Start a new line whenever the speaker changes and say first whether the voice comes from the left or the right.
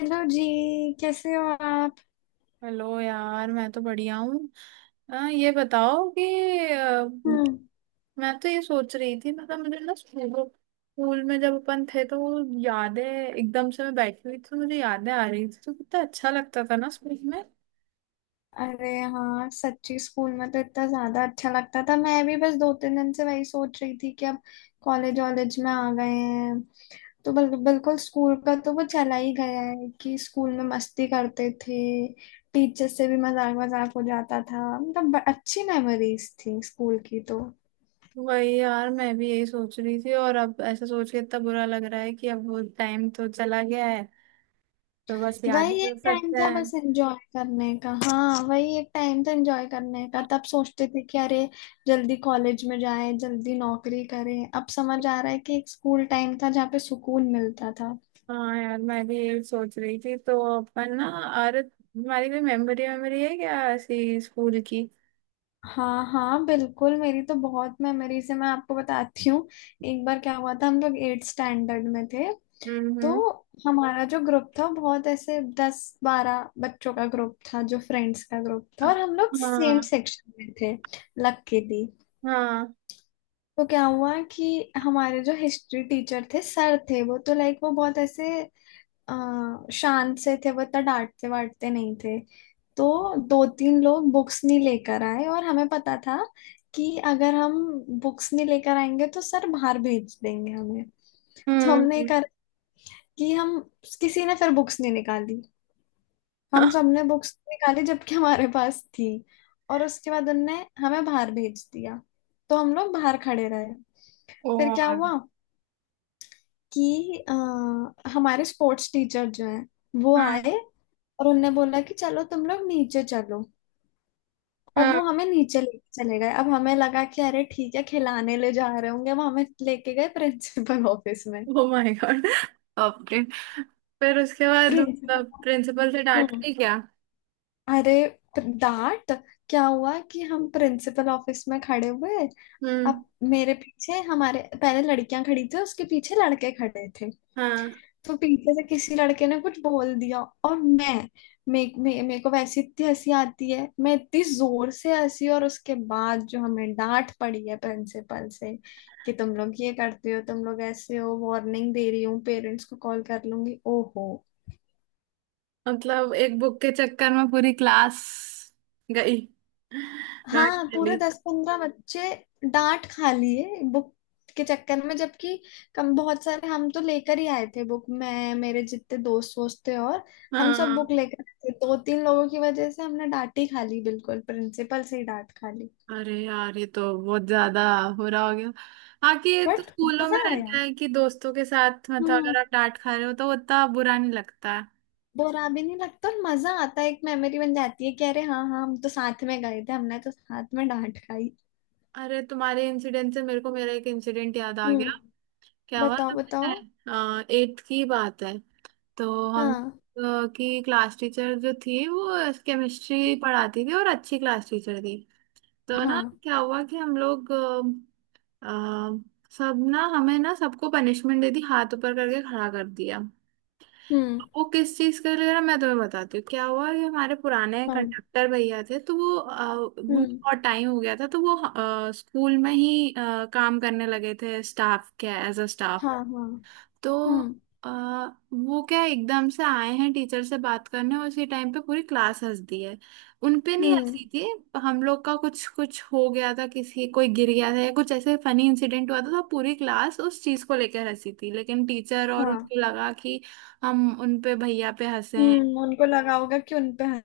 left: Hello जी। कैसे हो आप।
right: हेलो यार मैं तो बढ़िया हूँ। ये बताओ कि अ,
left: हम्म।
right: मैं तो ये सोच रही थी। मतलब मुझे ना स्कूल स्कूल में जब अपन थे तो वो यादें एकदम से, मैं बैठी हुई थी तो मुझे यादें आ रही थी, तो कितना अच्छा लगता था ना स्कूल में।
left: अरे हाँ, सच्ची स्कूल में तो इतना ज्यादा अच्छा लगता था। मैं भी बस 2 3 दिन से वही सोच रही थी कि अब कॉलेज वॉलेज में आ गए हैं। तो बिल्कुल स्कूल का तो वो चला ही गया है कि स्कूल में मस्ती करते थे। टीचर से भी मजाक मजाक हो जाता था। मतलब अच्छी मेमोरीज थी स्कूल की तो।
right: वही यार मैं भी यही सोच रही थी, और अब ऐसा सोच के इतना बुरा लग रहा है कि अब वो टाइम तो चला गया है, तो बस याद ही
left: वही एक
right: कर
left: टाइम
right: सकते
left: था
right: हैं।
left: बस एंजॉय करने का। हाँ, वही एक टाइम था एंजॉय करने का। तब सोचते थे कि अरे जल्दी कॉलेज में जाए, जल्दी नौकरी करें। अब समझ आ रहा है कि एक स्कूल टाइम था जहाँ पे सुकून मिलता था।
right: हाँ यार मैं भी यही सोच रही थी तो अपन ना, अरे तुम्हारी भी मेमोरी मेमोरी है क्या ऐसी स्कूल की?
left: हाँ हाँ, बिल्कुल मेरी तो बहुत मेमोरीज है। मैं आपको बताती हूँ। एक बार क्या हुआ था, हम लोग एट स्टैंडर्ड में थे। तो
right: हम्म।
left: हमारा जो ग्रुप था, बहुत ऐसे 10 12 बच्चों का ग्रुप था, जो फ्रेंड्स का ग्रुप था। और हम लोग सेम
right: हाँ
left: सेक्शन में थे लकीली।
right: हाँ।
left: तो क्या हुआ कि हमारे जो हिस्ट्री टीचर थे, सर थे, वो तो लाइक वो बहुत ऐसे शांत से थे। वो इतना डांटते वाटते नहीं थे। तो 2 3 लोग बुक्स नहीं लेकर आए। और हमें पता था कि अगर हम बुक्स नहीं लेकर आएंगे तो सर बाहर भेज देंगे हमें। तो हमने
right: हम्म।
left: कहा कि हम, किसी ने फिर बुक्स नहीं निकाली। हम सबने बुक्स निकाली जबकि हमारे पास थी। और उसके बाद उनने हमें बाहर भेज दिया। तो हम लोग बाहर खड़े रहे। फिर क्या
right: और
left: हुआ कि हमारे स्पोर्ट्स टीचर जो हैं, वो
right: हाँ
left: आए। और उनने बोला कि चलो तुम लोग नीचे चलो। और
right: हाँ।
left: वो हमें नीचे लेके चले गए। अब हमें लगा कि अरे ठीक है खिलाने ले जा रहे होंगे। वो हमें लेके गए प्रिंसिपल ऑफिस में।
right: ओ माय गॉड, बापरे। फिर उसके बाद मतलब
left: प्रिंसिपल।
right: प्रिंसिपल से डांट
left: हम्म।
right: गई क्या?
left: अरे डांट। क्या हुआ कि हम प्रिंसिपल ऑफिस में खड़े हुए।
right: हम्म।
left: अब मेरे पीछे, हमारे पहले लड़कियां खड़ी थी, उसके पीछे लड़के खड़े थे।
right: हाँ।
left: तो पीछे से किसी लड़के ने कुछ बोल दिया। और मैं, मे, मे, मेरे को वैसे इतनी हंसी आती है, मैं इतनी जोर से हंसी। और उसके बाद जो हमें डांट पड़ी है प्रिंसिपल से कि तुम लोग ये करते हो, तुम लोग ऐसे हो, वार्निंग दे रही हूँ, पेरेंट्स को कॉल कर लूंगी। ओहो।
right: मतलब एक बुक के चक्कर में पूरी क्लास गई डांट
left: हाँ,
right: के
left: पूरे
right: लिए।
left: 10 15 बच्चे डांट खा लिए बुक के चक्कर में। जबकि कम बहुत सारे हम तो लेकर ही आए थे बुक। मैं, मेरे जितने दोस्त वोस्त थे, और हम सब
right: हाँ।
left: बुक लेकर आए थे। 2 3 लोगों की वजह से हमने डांट ही खा ली। बिल्कुल प्रिंसिपल से ही डांट खा ली।
right: अरे यार ये तो बहुत ज्यादा हो रहा, हो गया। हाँ, कि ये तो
left: बट
right: स्कूलों में
left: मजा आया।
right: रहता है कि दोस्तों के साथ, मतलब
left: हम्म।
right: अगर आप डांट खा रहे हो तो उतना बुरा नहीं लगता।
left: बुरा भी नहीं लगता और मजा आता है। एक मेमोरी बन जाती है कि अरे हाँ हाँ, हम तो साथ में गए थे, हमने तो साथ में डांट खाई।
right: अरे तुम्हारे इंसिडेंट से मेरे को मेरा एक इंसिडेंट याद आ
left: हम्म।
right: गया। क्या हुआ
left: बताओ
right: ना,
left: बताओ।
right: मैं एट्थ की बात है। तो हम
left: हाँ
right: की क्लास टीचर जो थी वो केमिस्ट्री पढ़ाती थी और अच्छी क्लास टीचर थी। तो ना
left: हाँ।
right: क्या हुआ कि हम लोग अ, सब ना, हमें ना सबको पनिशमेंट दे दी, हाथ ऊपर करके खड़ा कर दिया।
left: हम्म।
right: वो किस चीज के लिए ना मैं तुम्हें बताती हूँ। क्या हुआ कि हमारे पुराने
left: हाँ।
right: कंडक्टर भैया थे, तो वो उनको
left: हम्म।
right: बहुत टाइम हो गया था, तो वो स्कूल में ही काम करने लगे थे स्टाफ के, एज अ स्टाफ।
left: हाँ हाँ।
right: तो
left: हम्म।
right: आ, वो क्या एकदम से आए हैं टीचर से बात करने, उसी टाइम पे पूरी क्लास हंस दी है। उन पे नहीं
left: हम्म।
right: हंसी थी, हम लोग का कुछ कुछ हो गया था, किसी कोई गिर गया था या कुछ ऐसे फनी इंसिडेंट हुआ था, तो पूरी क्लास उस चीज को लेकर हंसी थी, लेकिन टीचर और
left: हाँ।
right: उनको लगा कि हम उन पे, भैया पे हंसे हैं।
left: हम्म, उनको लगा होगा कि उनपे।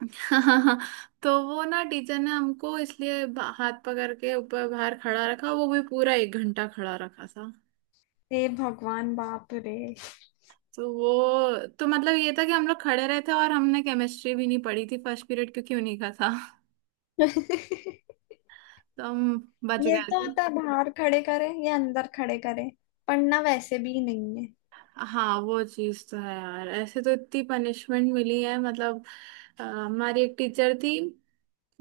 right: तो वो ना टीचर ने हमको इसलिए हाथ पकड़ के ऊपर बाहर खड़ा रखा, वो भी पूरा 1 घंटा खड़ा रखा था।
left: हे भगवान, बाप रे।
right: तो वो तो मतलब ये था कि हम लोग खड़े रहे थे, और हमने केमिस्ट्री भी नहीं पढ़ी थी फर्स्ट पीरियड, क्योंकि उन्हीं का था। तो हम बच
left: ये
right: गए
left: तो
right: थे।
left: होता है, बाहर खड़े करे, ये अंदर खड़े करे। पढ़ना वैसे भी नहीं है।
right: हाँ वो चीज तो है यार, ऐसे तो इतनी पनिशमेंट मिली है मतलब। हमारी एक टीचर थी,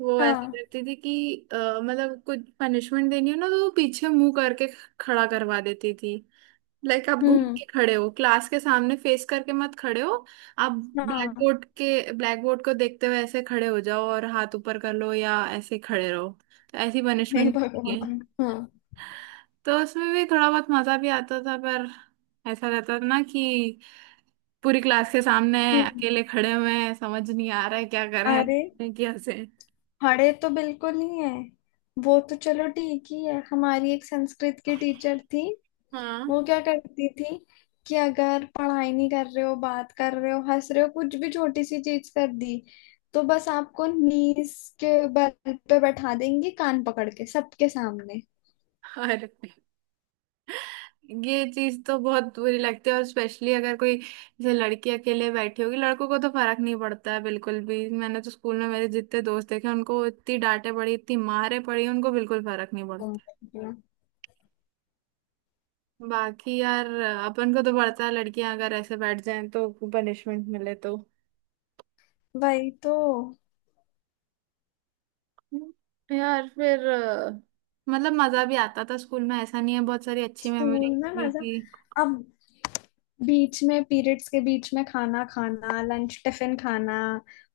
right: वो ऐसा
left: हाँ।
right: करती थी कि अ, मतलब कुछ पनिशमेंट देनी हो ना तो वो पीछे मुंह करके खड़ा करवा देती थी। लाइक आप घूम
left: हम्म।
right: के खड़े हो, क्लास के सामने फेस करके मत खड़े हो। आप
left: हाँ।
right: ब्लैक बोर्ड को देखते हुए ऐसे खड़े हो जाओ और हाथ ऊपर कर लो या ऐसे खड़े रहो। तो ऐसी
left: हे
right: पनिशमेंट है।
left: भगवान हाँ।
right: तो उसमें भी थोड़ा बहुत मजा भी आता था, पर ऐसा रहता था ना कि पूरी क्लास के सामने
left: हम्म।
right: अकेले खड़े हुए हैं, समझ नहीं आ रहा है क्या
left: अरे
right: करें क्या से।
left: खड़े तो बिल्कुल ही है। वो तो चलो ठीक ही है। हमारी एक संस्कृत की टीचर थी।
right: हाँ।
left: वो क्या करती थी कि अगर पढ़ाई नहीं कर रहे हो, बात कर रहे हो, हंस रहे हो, कुछ भी छोटी सी चीज कर दी, तो बस आपको नीस के बल पे बैठा देंगी, कान पकड़ के सबके सामने।
right: और ये चीज तो बहुत बुरी लगती है, और स्पेशली अगर कोई, जैसे लड़की अकेले बैठी होगी, लड़कों को तो फर्क नहीं पड़ता है बिल्कुल भी, मैंने तो स्कूल में मेरे जितने दोस्त देखे उनको इतनी डांटे पड़ी, इतनी मारे पड़ी, उनको बिल्कुल फर्क नहीं पड़ता।
left: तुम।
right: बाकी यार अपन को तो पड़ता है, लड़कियां अगर ऐसे बैठ जाएं तो पनिशमेंट मिले तो।
left: वही तो।
right: यार फिर मतलब मजा भी आता था स्कूल में, ऐसा नहीं है, बहुत सारी अच्छी मेमोरीज
left: स्कूल में
right: भी
left: मजा।
right: थी।
left: अब बीच में पीरियड्स के बीच में खाना खाना, लंच टिफिन खाना,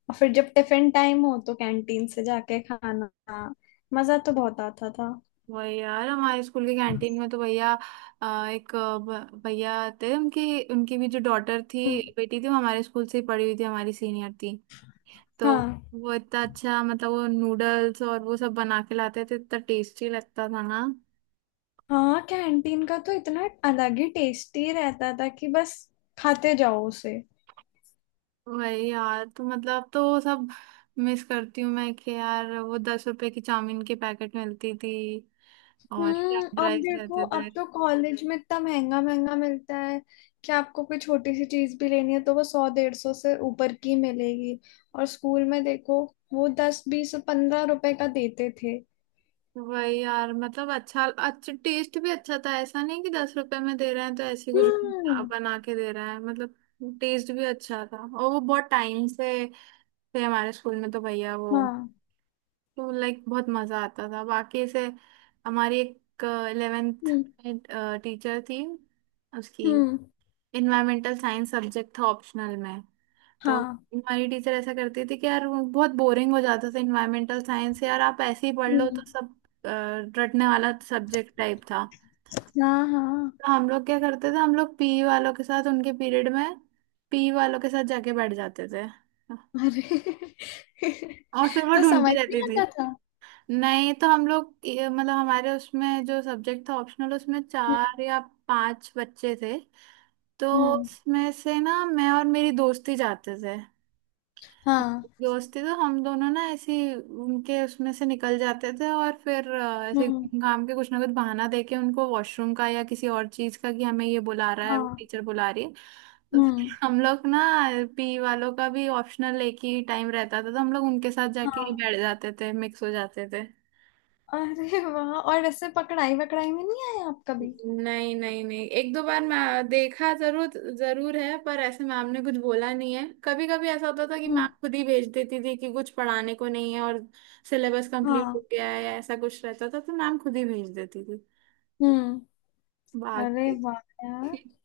left: और फिर जब टिफिन टाइम हो तो कैंटीन से जाके खाना। मजा तो बहुत आता था।
right: वही यार, हमारे स्कूल की कैंटीन में तो भैया एक भैया थे, उनकी उनकी भी जो डॉटर थी,
left: हम्म।
right: बेटी थी, वो हमारे स्कूल से ही पढ़ी हुई थी, हमारी सीनियर थी। तो
left: हाँ
right: वो इतना अच्छा, मतलब वो नूडल्स और वो सब बना के लाते थे, इतना टेस्टी लगता था ना।
left: हाँ, कैंटीन का तो इतना अलग ही टेस्टी रहता था कि बस खाते जाओ उसे।
right: वही यार तो मतलब तो वो सब मिस करती हूँ मैं कि यार वो 10 रुपए की चाउमीन के पैकेट मिलती थी, और
left: हम्म।
right: फ्राइड
left: अब
right: राइस
left: देखो
right: रहते थे।
left: अब तो कॉलेज में इतना महंगा महंगा मिलता है कि आपको कोई छोटी सी चीज भी लेनी है तो वो 100 150 से ऊपर की मिलेगी। और स्कूल में देखो, वो 10 20 15 रुपए का देते थे।
right: वही यार, मतलब अच्छा, अच्छा टेस्ट भी अच्छा था, ऐसा नहीं कि 10 रुपए में दे रहे हैं तो ऐसे कुछ
left: हम्म।
right: बना के दे रहा है, मतलब टेस्ट भी अच्छा था, और वो बहुत टाइम से थे हमारे स्कूल में तो भैया वो,
left: हाँ।
right: तो लाइक बहुत मजा आता था। बाकी से हमारी एक 11th
left: हम्म।
right: टीचर थी, उसकी
left: हम्म।
right: इन्वायरमेंटल साइंस सब्जेक्ट था ऑप्शनल में। तो
left: हाँ।
right: हमारी टीचर ऐसा करती थी कि यार वो बहुत बोरिंग हो जाता था इन्वायरमेंटल साइंस, यार आप ऐसे ही पढ़ लो,
left: हम्म।
right: तो सब अ, रटने वाला सब्जेक्ट टाइप था।
left: हाँ हाँ।
right: तो हम लोग क्या करते थे, हम लोग पी वालों के साथ उनके पीरियड में, पी वालों के साथ जाके बैठ जाते थे।
left: अरे,
right: और फिर वो
left: तो
right: ढूंढती
left: समझ नहीं
right: रहती थी।
left: आता था।
right: नहीं तो हम लोग मतलब हमारे उसमें जो सब्जेक्ट था ऑप्शनल उसमें
left: हम्म।
right: चार या पांच बच्चे थे, तो
left: हम्म।
right: उसमें से ना मैं और मेरी दोस्ती जाते थे,
left: हाँ।
right: दोस्ती तो हम दोनों ना ऐसी उनके उसमें से निकल जाते थे, और फिर ऐसे
left: हम्म।
right: काम के कुछ ना कुछ बहाना देके, उनको वॉशरूम का या किसी और चीज का कि हमें ये बुला रहा है, वो
left: हाँ।
right: टीचर बुला रही है। तो फिर
left: हम्म।
right: हम लोग ना, पी वालों का भी ऑप्शनल एक ही टाइम रहता था, तो हम लोग उनके साथ जाके
left: हाँ।
right: बैठ जाते थे, मिक्स हो जाते थे।
left: अरे वाह, और ऐसे पकड़ाई वकड़ाई में नहीं आए आप कभी।
right: नहीं, नहीं, नहीं, एक दो बार मैं देखा जरूर, जरूर है, पर ऐसे मैम ने कुछ बोला नहीं है। कभी कभी ऐसा होता था कि मैम
left: हम्म।
right: खुद ही भेज देती थी कि कुछ पढ़ाने को नहीं है और सिलेबस कंप्लीट
left: हाँ।
right: हो गया है, ऐसा कुछ रहता था, तो मैम खुद ही भेज देती थी।
left: हम्म। अरे
right: बाकी।
left: वाह यार।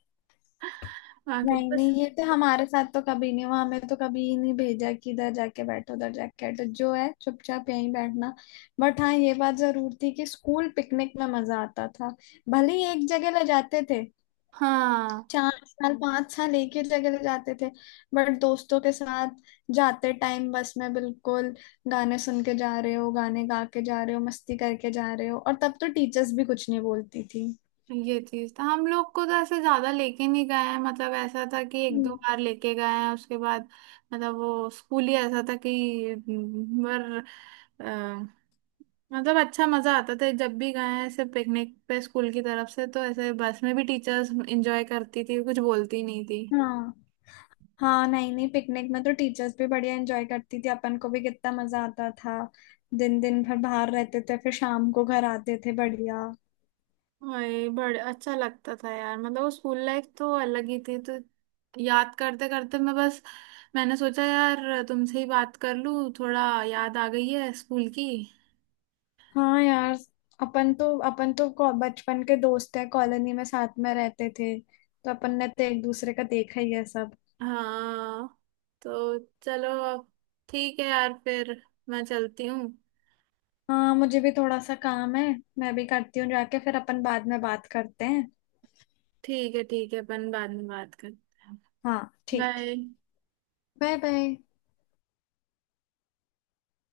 right: बाकी तो
left: नहीं
right: बस।
left: नहीं, ये तो हमारे साथ तो कभी नहीं हुआ। हमें तो कभी ही नहीं भेजा कि इधर जाके बैठो, उधर जाके बैठो, जो है चुपचाप यहीं बैठना। बट हाँ, ये बात जरूर थी कि स्कूल पिकनिक में मजा आता था। भले ही एक जगह ले जाते थे,
right: हाँ
left: 4 साल 5 साल एक ही जगह ले जाते थे। बट दोस्तों के साथ जाते टाइम बस में, बिल्कुल गाने सुन के जा रहे हो, गाने गा के जा रहे हो, मस्ती करके जा रहे हो। और तब तो टीचर्स भी कुछ नहीं बोलती थी।
right: ये चीज था, हम लोग को तो ऐसे ज्यादा लेके नहीं गए हैं, मतलब ऐसा था कि एक दो
left: हम्म।
right: बार लेके गए हैं, उसके बाद मतलब वो स्कूल ही ऐसा था कि पर अ, मतलब अच्छा मजा आता था जब भी गए हैं, ऐसे पिकनिक पे स्कूल की तरफ से, तो ऐसे बस में भी टीचर्स एंजॉय करती थी, कुछ बोलती नहीं थी।
left: हाँ हाँ, नहीं नहीं, पिकनिक में तो टीचर्स भी बढ़िया एंजॉय करती थी, अपन को भी कितना मजा आता था। दिन दिन भर बाहर रहते थे, फिर शाम को घर आते थे। बढ़िया।
right: वही बड़े अच्छा लगता था यार, मतलब वो स्कूल लाइफ तो अलग ही थी। तो याद करते करते मैं बस, मैंने सोचा यार तुमसे ही बात कर लूं, थोड़ा याद आ गई है स्कूल की।
left: हाँ यार, अपन तो बचपन के दोस्त है, कॉलोनी में साथ में रहते थे, तो अपन ने तो एक दूसरे का देखा ही है सब।
right: हाँ तो चलो, अब ठीक है यार फिर, मैं चलती हूँ।
left: हाँ मुझे भी थोड़ा सा काम है। मैं भी करती हूँ जाके। फिर अपन बाद में बात करते हैं।
right: ठीक है, ठीक है, अपन बाद में बात करते हैं।
left: हाँ ठीक।
right: बाय।
left: Bye bye.